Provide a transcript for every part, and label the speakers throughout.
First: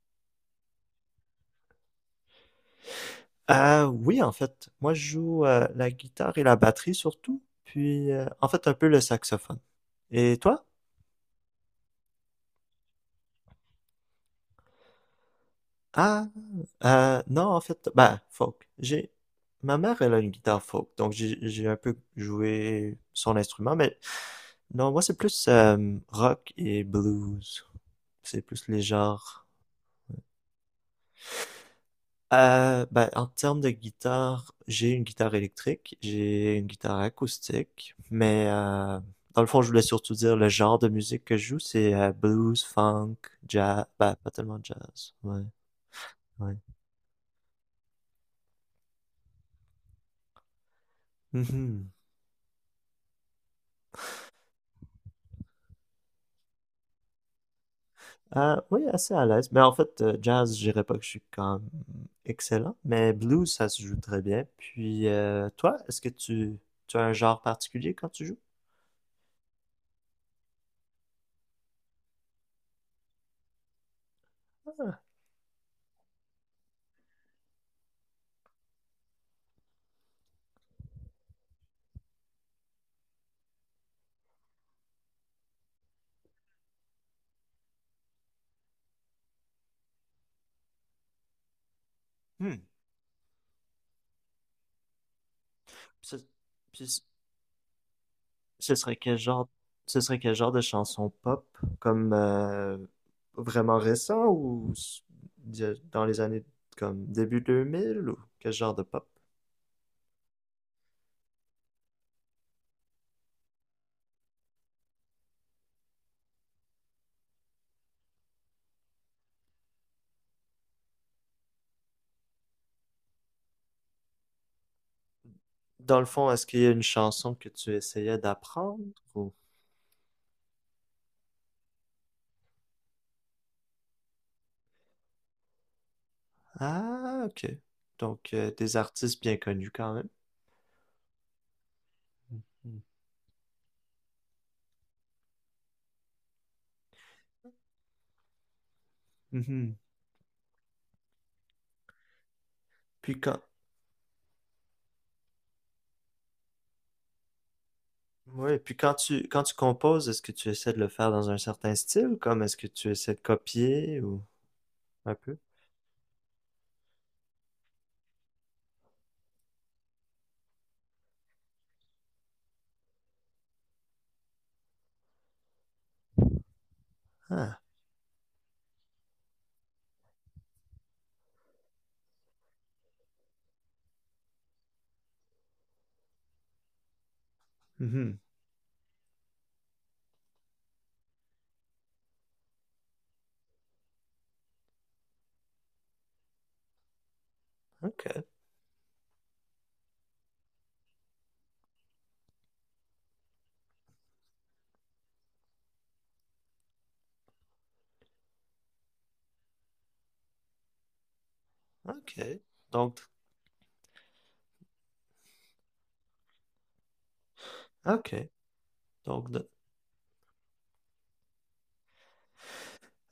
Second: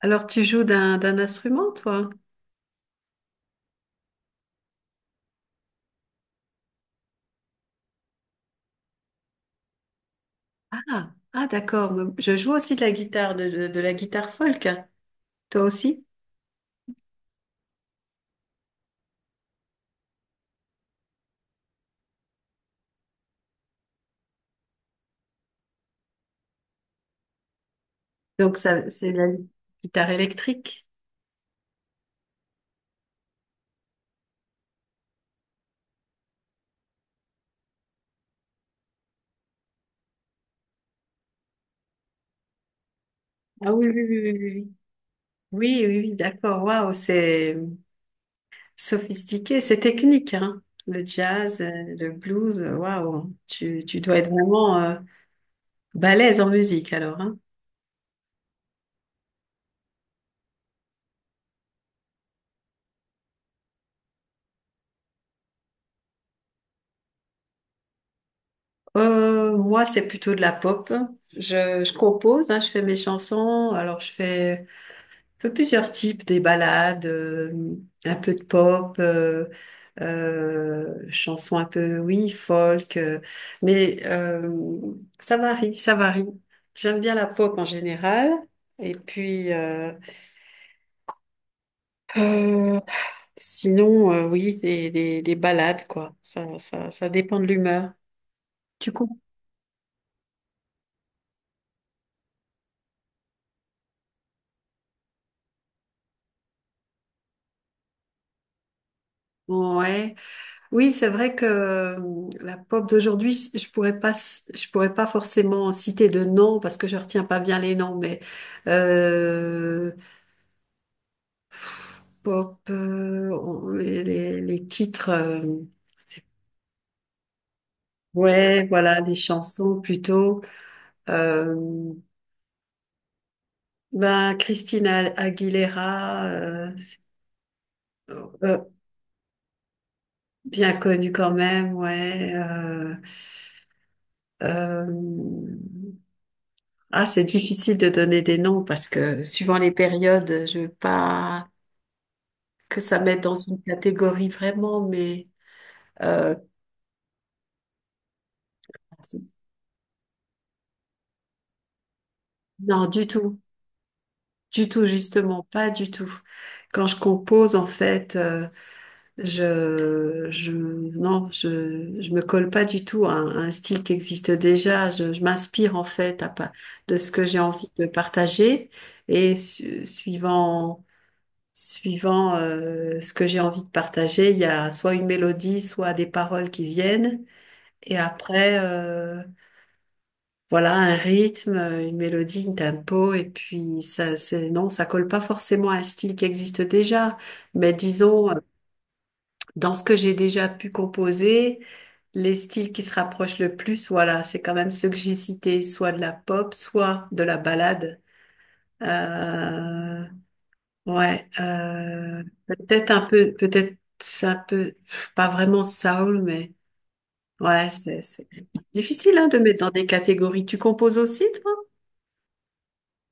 Speaker 1: Alors, tu joues d'un instrument, toi?
Speaker 2: Oui, en fait, moi je joue la guitare et la batterie surtout, puis en fait un peu le saxophone. Et toi?
Speaker 1: Ah, ah, d'accord. Mais je joue aussi de la guitare, de la guitare folk. Toi aussi?
Speaker 2: Ah, non, en fait, bah, folk. J'ai, ma mère, elle a une guitare folk, donc j'ai un peu joué son instrument, mais non, moi c'est plus rock et blues. C'est
Speaker 1: Donc,
Speaker 2: plus les
Speaker 1: ça, c'est la
Speaker 2: genres.
Speaker 1: guitare électrique.
Speaker 2: Ben, en termes de guitare, j'ai une guitare électrique, j'ai une guitare acoustique, mais dans le fond, je voulais surtout dire le genre de musique que je joue, c'est blues, funk,
Speaker 1: Ah
Speaker 2: jazz,
Speaker 1: oui, oui,
Speaker 2: ben,
Speaker 1: oui,
Speaker 2: pas
Speaker 1: oui,
Speaker 2: tellement
Speaker 1: oui.
Speaker 2: jazz, ouais,
Speaker 1: Oui, oui, oui, oui,
Speaker 2: ouais.
Speaker 1: d'accord. Waouh, c'est sophistiqué, c'est technique, hein. Le jazz,
Speaker 2: Mhm.
Speaker 1: le blues, waouh. Tu dois être vraiment balèze en musique, alors, hein.
Speaker 2: Oui, assez à l'aise, mais en fait, jazz, je dirais pas que je suis quand même excellent, mais blues, ça se joue très bien. Puis, toi, tu as un genre particulier quand tu joues?
Speaker 1: Moi, c'est plutôt de la pop. Je compose, hein, je fais mes chansons. Alors, je fais un peu plusieurs types, des balades, un peu de pop, chansons un peu, oui, folk, mais euh, ça varie, ça varie. J'aime bien la pop en général, et puis
Speaker 2: Hmm.
Speaker 1: euh, sinon, oui, des balades, quoi.
Speaker 2: Ce, puis ce-
Speaker 1: Ça dépend de l'humeur.
Speaker 2: ce
Speaker 1: Tu
Speaker 2: serait quel
Speaker 1: comprends.
Speaker 2: ce serait quel genre de chanson pop, comme vraiment récent ou dans les années comme début 2000 ou quel genre de pop?
Speaker 1: Ouais. Oui, c'est vrai que la pop d'aujourd'hui, je pourrais pas forcément citer de noms parce que je retiens pas bien les noms, mais euh, pop, les titres,
Speaker 2: Dans le
Speaker 1: c'est-
Speaker 2: fond, est-ce qu'il y a une chanson que tu essayais
Speaker 1: ouais,
Speaker 2: d'apprendre
Speaker 1: voilà, les
Speaker 2: ou...
Speaker 1: chansons plutôt. Euh, ben Christina Aguilera,
Speaker 2: Ah, ok. Donc,
Speaker 1: euh,
Speaker 2: des artistes bien connus quand même.
Speaker 1: bien connue quand même, ouais.
Speaker 2: Mhm.
Speaker 1: Euh, Ah, c'est difficile de donner des noms parce que suivant les
Speaker 2: Mhm.
Speaker 1: périodes, je veux pas que ça
Speaker 2: Puis
Speaker 1: mette dans
Speaker 2: quand,
Speaker 1: une catégorie vraiment, mais euh,
Speaker 2: ouais, puis quand
Speaker 1: c'est-
Speaker 2: quand tu composes, est-ce que tu essaies de le faire dans un certain style, comme est-ce que
Speaker 1: non,
Speaker 2: tu essaies de copier ou
Speaker 1: du tout,
Speaker 2: un peu?
Speaker 1: justement, pas du tout. Quand je compose, en fait, non, je me colle pas du tout à à un style qui existe déjà. Je m'inspire en fait de ce que j'ai
Speaker 2: Ah,
Speaker 1: envie de partager et suivant. Suivant ce que j'ai envie de partager, il y a soit une mélodie, soit des paroles qui viennent. Et
Speaker 2: mhm.
Speaker 1: après, voilà, un rythme, une mélodie, un tempo. Et puis, c'est, non, ça colle pas forcément à un style qui existe déjà. Mais
Speaker 2: Ok,
Speaker 1: disons, dans ce que j'ai déjà pu composer, les styles qui se rapprochent le plus, voilà, c'est quand même ceux que j'ai cités, soit de la pop, soit de la ballade. Euh, Ouais,
Speaker 2: ok.
Speaker 1: peut-être
Speaker 2: Donc,
Speaker 1: un peu, pff, pas vraiment soul, mais ouais, c'est
Speaker 2: ok.
Speaker 1: difficile
Speaker 2: Donc,
Speaker 1: hein, de mettre dans des catégories. Tu composes aussi, toi?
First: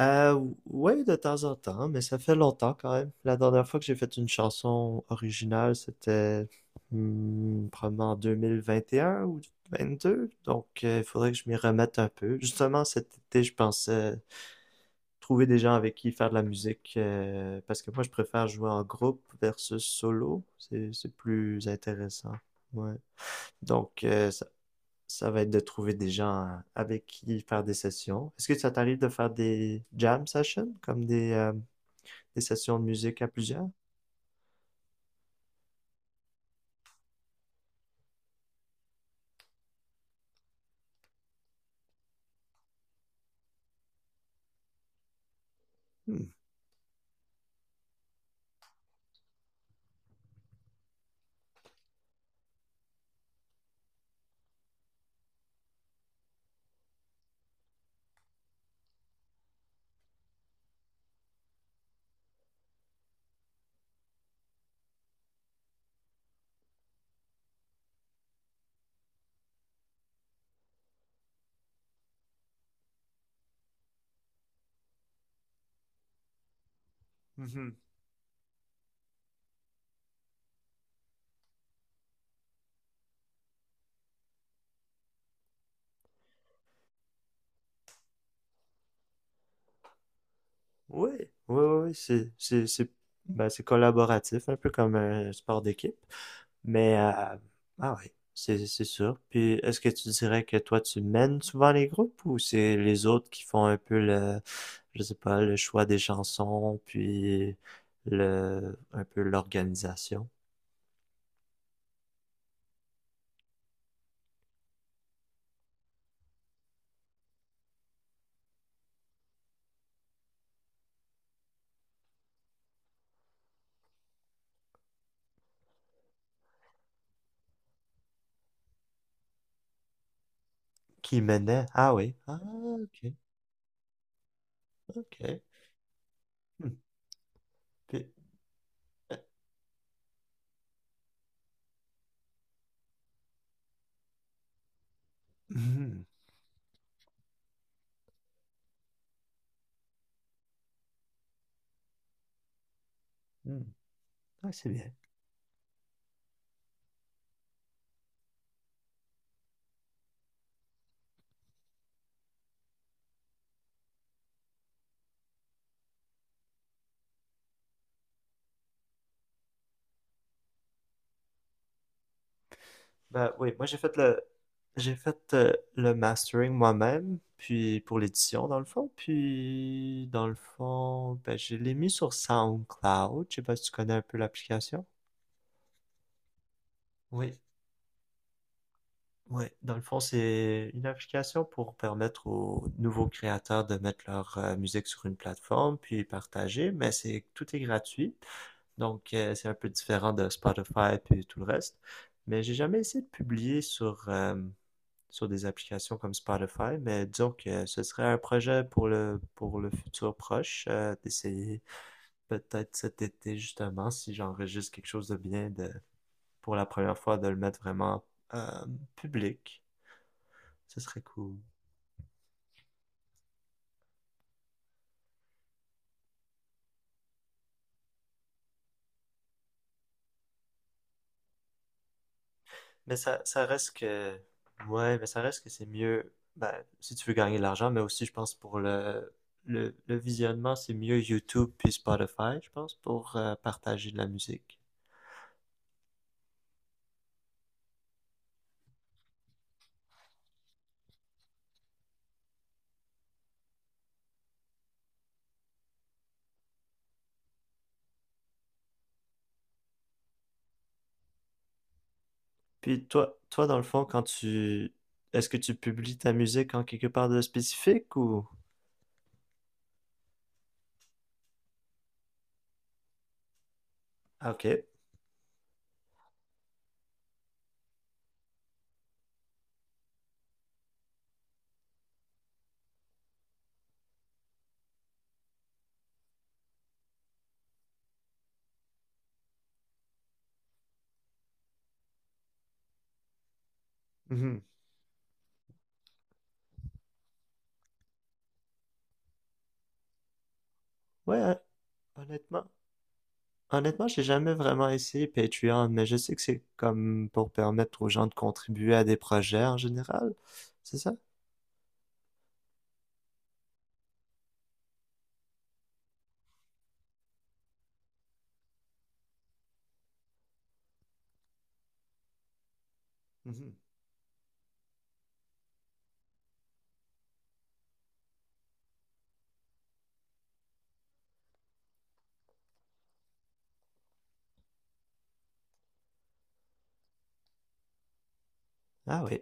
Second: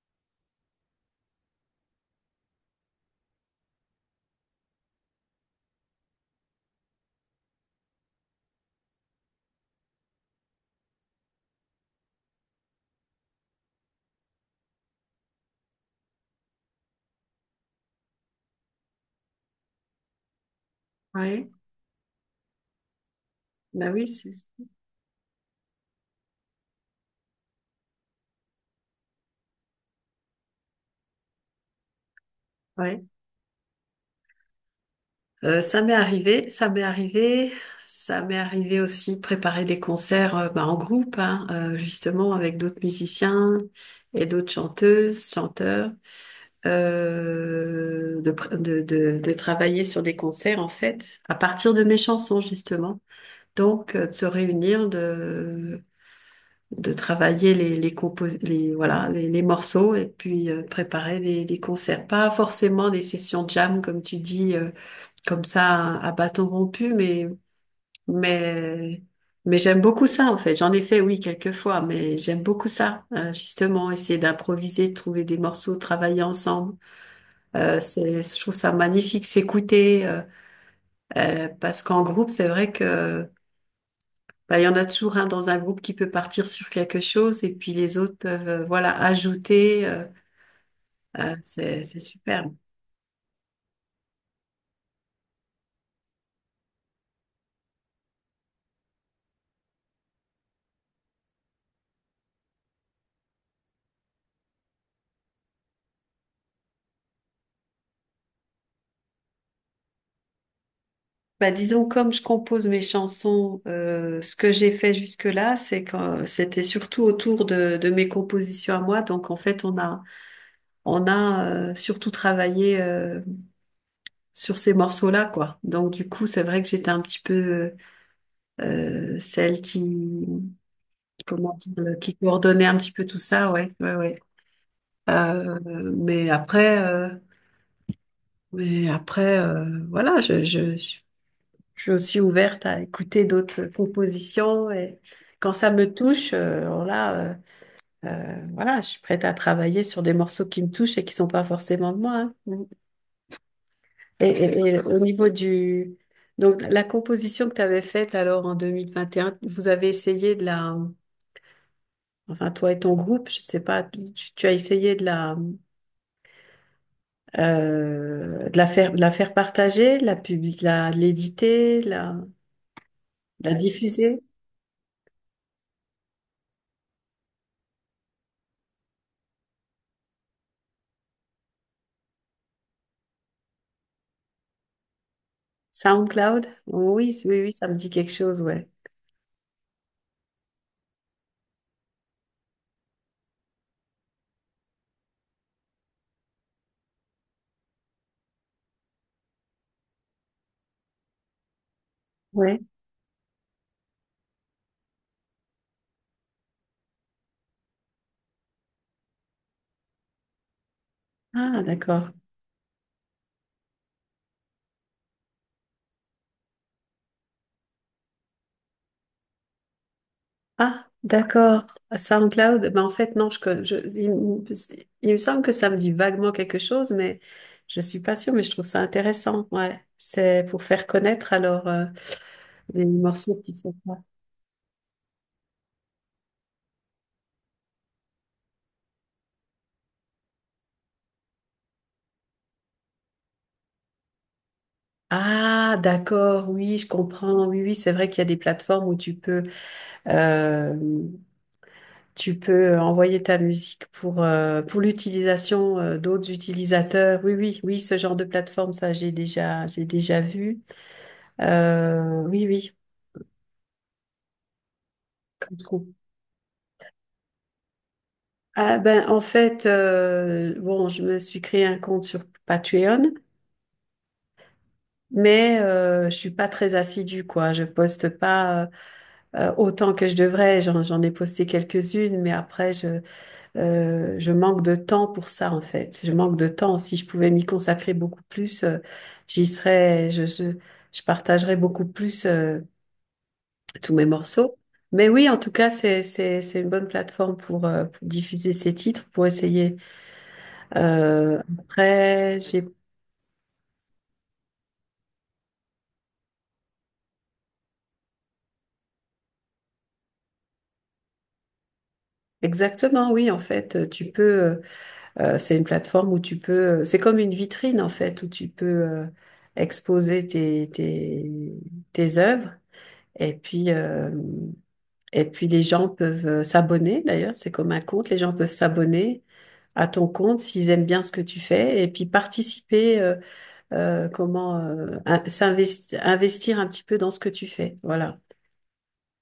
Speaker 2: Ouais, de temps en temps, mais ça fait longtemps quand même. La dernière fois que j'ai fait une chanson originale, c'était probablement en 2021 ou 2022. Donc, il faudrait que je m'y remette un peu. Justement, cet été, je pensais trouver des gens avec qui faire de la musique, parce que moi, je préfère jouer en groupe versus solo. C'est
Speaker 1: Ouais,
Speaker 2: plus intéressant. Ouais.
Speaker 1: bah
Speaker 2: Donc,
Speaker 1: oui, c'est
Speaker 2: ça va être de trouver des gens avec qui faire des sessions. Est-ce que ça t'arrive de faire des jam sessions, comme des sessions de
Speaker 1: ouais.
Speaker 2: musique à plusieurs?
Speaker 1: Ça m'est arrivé, ça m'est arrivé aussi de préparer des concerts bah, en groupe, hein, justement avec d'autres musiciens et d'autres chanteuses, chanteurs,
Speaker 2: Hmm.
Speaker 1: de, pr- de travailler sur des concerts en fait, à partir de mes chansons justement. Donc, de se réunir, de travailler voilà, les morceaux et puis préparer des concerts. Pas forcément des sessions jam, comme tu dis, comme ça, à bâton rompu, mais, mais j'aime beaucoup ça, en fait. J'en ai fait, oui, quelques fois, mais j'aime beaucoup ça, hein, justement, essayer d'improviser, de trouver des morceaux, travailler ensemble.
Speaker 2: Mhm.
Speaker 1: C'est, je trouve ça magnifique, s'écouter, parce qu'en groupe, c'est vrai que bah, il y en a toujours un dans un groupe qui peut partir sur quelque chose et puis les autres peuvent voilà ajouter.
Speaker 2: Oui, oui,
Speaker 1: C'est
Speaker 2: oui,
Speaker 1: superbe.
Speaker 2: c'est, ben, c'est collaboratif, un peu comme un sport d'équipe. Mais, ah oui, c'est sûr. Puis, est-ce que tu dirais que toi, tu mènes souvent les groupes ou c'est les autres qui font un peu je sais pas, le choix des chansons, puis le, un peu l'organisation?
Speaker 1: Bah, disons comme je compose mes chansons, ce que j'ai fait jusque-là, c'est que c'était surtout autour de mes compositions à moi. Donc en fait, on a surtout travaillé sur ces morceaux-là quoi. Donc du coup, c'est vrai que j'étais un petit peu celle qui
Speaker 2: Qui
Speaker 1: comment
Speaker 2: menait. Ah
Speaker 1: dire,
Speaker 2: oui.
Speaker 1: qui
Speaker 2: Ah,
Speaker 1: coordonnait un petit peu
Speaker 2: ok,
Speaker 1: tout ça. Ouais, ouais, ouais.
Speaker 2: ok.
Speaker 1: Euh, mais
Speaker 2: Hmm.
Speaker 1: après, euh,
Speaker 2: Puis-
Speaker 1: mais
Speaker 2: euh,
Speaker 1: après, voilà, je suis aussi ouverte à écouter d'autres compositions et quand ça me
Speaker 2: Hmm.
Speaker 1: touche, voilà, je suis prête à travailler sur des morceaux qui me touchent et qui sont pas forcément de moi. Hein. Mmh.
Speaker 2: Hmm.
Speaker 1: Et,
Speaker 2: Ah, c'est
Speaker 1: et
Speaker 2: bien.
Speaker 1: au niveau du, donc la composition que tu avais faite alors en 2021, vous avez essayé de la, enfin toi et ton groupe, je sais pas, tu as essayé de la de la faire partager, de l'éditer,
Speaker 2: Ben
Speaker 1: de
Speaker 2: oui,
Speaker 1: la
Speaker 2: moi
Speaker 1: diffuser.
Speaker 2: j'ai fait le mastering moi-même, puis pour l'édition dans le fond, puis dans le fond, ben je l'ai mis sur SoundCloud. Je sais pas si tu connais un peu l'application.
Speaker 1: SoundCloud? Oui,
Speaker 2: Oui,
Speaker 1: oui, oui, ça me dit quelque chose, ouais.
Speaker 2: oui. Dans le fond, c'est une application pour permettre aux nouveaux créateurs de mettre leur musique sur une plateforme puis partager, mais c'est tout est gratuit. Donc, c'est un peu différent de Spotify puis tout le reste. Mais j'ai
Speaker 1: Ouais.
Speaker 2: jamais essayé de publier sur des applications comme Spotify, mais disons que ce serait un projet pour pour le futur proche, d'essayer
Speaker 1: Ah, d'accord.
Speaker 2: peut-être cet été justement, si j'enregistre quelque chose de bien, de, pour la première fois, de le mettre vraiment euh, public. Ce
Speaker 1: Ah,
Speaker 2: serait cool.
Speaker 1: d'accord. SoundCloud, ben en fait, non, je, con- je, il me semble que ça me dit vaguement quelque chose, mais je suis pas sûre, mais je trouve ça intéressant. Ouais. C'est pour faire connaître alors. Euh, des
Speaker 2: Mais
Speaker 1: morceaux
Speaker 2: ça
Speaker 1: qui
Speaker 2: reste
Speaker 1: sont pas.
Speaker 2: que, ouais, mais ça reste que c'est mieux, ben, si tu veux gagner de l'argent, mais aussi, je pense, pour le visionnement, c'est mieux YouTube puis Spotify, je pense, pour partager de la musique.
Speaker 1: Ah, d'accord, oui, je comprends. Oui, oui, c'est vrai qu'il y a des plateformes où euh, tu peux envoyer ta musique pour l'utilisation, d'autres utilisateurs. Oui, oui, oui, ce genre de plateforme, ça, j'ai déjà vu. Oui, oui.
Speaker 2: Puis toi, dans le fond, est-ce que tu
Speaker 1: Comme trouve.
Speaker 2: publies ta musique en quelque part de spécifique ou?
Speaker 1: Ah, ben, en fait, bon, je me suis créé un compte sur Patreon.
Speaker 2: Ah, ok.
Speaker 1: Mais je suis pas très assidue, quoi. Je poste pas. Autant que je devrais. J'en ai posté quelques-unes, mais après, je manque de temps pour ça, en fait. Je manque de temps. Si je pouvais m'y consacrer beaucoup plus, j'y serais, je partagerais beaucoup plus tous mes
Speaker 2: Mhm.
Speaker 1: morceaux. Mais oui, en tout cas, c'est une bonne plateforme pour diffuser ces titres, pour essayer.
Speaker 2: Ouais, hon-
Speaker 1: Après,
Speaker 2: honnêtement,
Speaker 1: j'ai
Speaker 2: honnêtement, j'ai jamais vraiment essayé Patreon, mais je sais que c'est comme pour permettre aux gens de contribuer à des projets en général, c'est ça?
Speaker 1: exactement, oui, en fait, tu peux, euh, c'est une plateforme où tu peux, c'est comme une vitrine en fait, où tu peux exposer tes œuvres et
Speaker 2: Mhm.
Speaker 1: puis, euh, et puis les gens peuvent s'abonner d'ailleurs, c'est comme un compte, les gens peuvent s'abonner à ton compte s'ils aiment bien ce que tu fais et puis participer, comment investir un petit peu dans ce que tu fais. Voilà.
Speaker 2: Ah oui.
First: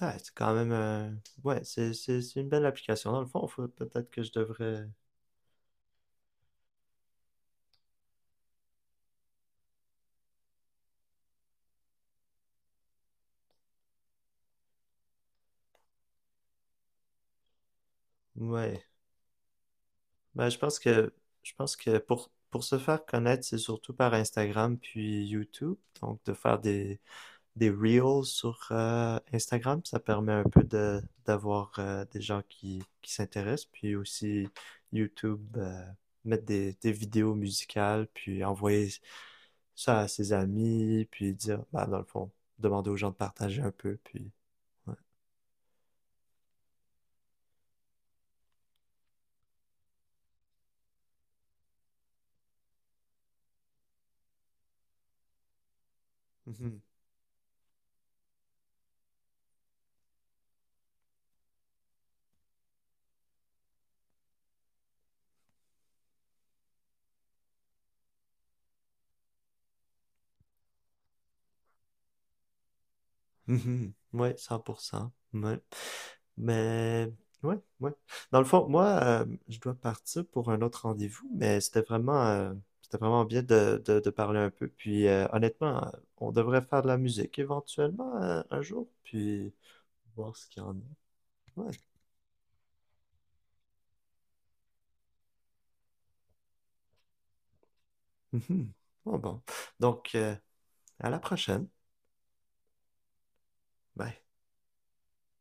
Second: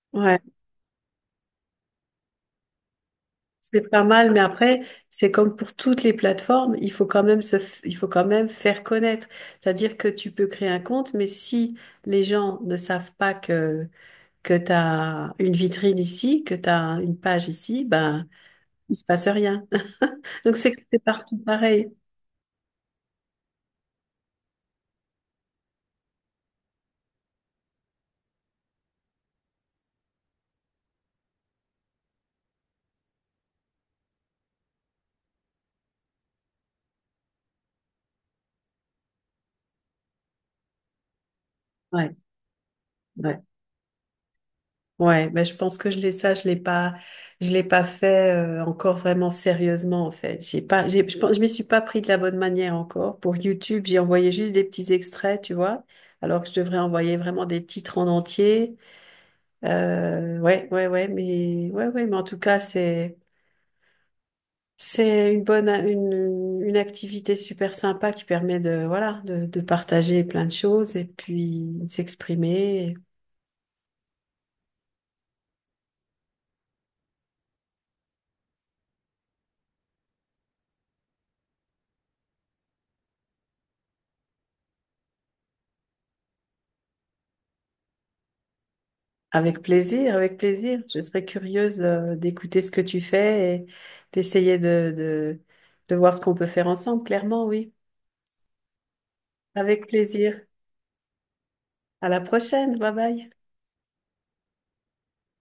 Speaker 2: Ah, c'est quand même ouais, c'est une belle application. Dans le fond,
Speaker 1: C'est pas
Speaker 2: peut-être que
Speaker 1: mal,
Speaker 2: je
Speaker 1: mais après,
Speaker 2: devrais...
Speaker 1: c'est comme pour toutes les plateformes, il faut quand même il faut quand même faire connaître. C'est-à-dire que tu peux créer un compte, mais si les gens ne savent pas que, que tu as une vitrine ici, que tu as une page ici, ben,
Speaker 2: Ouais.
Speaker 1: il se passe rien.
Speaker 2: Ben,
Speaker 1: Donc
Speaker 2: je
Speaker 1: c'est
Speaker 2: pense
Speaker 1: c'est
Speaker 2: que
Speaker 1: partout
Speaker 2: je pense
Speaker 1: pareil.
Speaker 2: que pour se faire connaître, c'est surtout par Instagram puis YouTube. Donc, de faire des reels sur Instagram, ça permet un peu de d'avoir des gens qui s'intéressent. Puis aussi YouTube, mettre des vidéos musicales, puis envoyer ça à ses amis, puis dire, bah, dans le
Speaker 1: Ouais,
Speaker 2: fond, demander aux gens de
Speaker 1: ouais.
Speaker 2: partager un peu, puis... Ouais.
Speaker 1: Ouais, mais je pense que je l'ai ça, je l'ai pas fait encore vraiment sérieusement en fait. J'ai pas, j'ai, je pense, je m'y suis pas pris de la bonne manière encore. Pour YouTube, j'ai envoyé juste des petits extraits, tu vois, alors que je devrais
Speaker 2: Mhm.
Speaker 1: envoyer vraiment des titres en entier. Ouais, ouais, ouais, mais en tout cas, c'est une bonne, une activité super sympa qui permet de, voilà, de partager plein de choses et puis de s'exprimer.
Speaker 2: Mhm. Mhm. Ouais, 100%. Ouais. Mais, ouais, ouais. Dans le fond, moi, je dois partir pour un autre rendez-vous, mais c'était vraiment bien de parler un peu. Puis, honnêtement, on devrait faire de la musique éventuellement un jour, puis
Speaker 1: Avec plaisir,
Speaker 2: voir
Speaker 1: avec
Speaker 2: ce qu'il y en
Speaker 1: plaisir. Je
Speaker 2: a.
Speaker 1: serais
Speaker 2: Ouais.
Speaker 1: curieuse d'écouter ce que tu fais et d'essayer de voir ce qu'on peut faire ensemble, clairement, oui.
Speaker 2: Mhm. Bon, bon.
Speaker 1: Avec
Speaker 2: Donc,
Speaker 1: plaisir.
Speaker 2: à la prochaine.
Speaker 1: À la prochaine. Bye bye.
Speaker 2: Bye.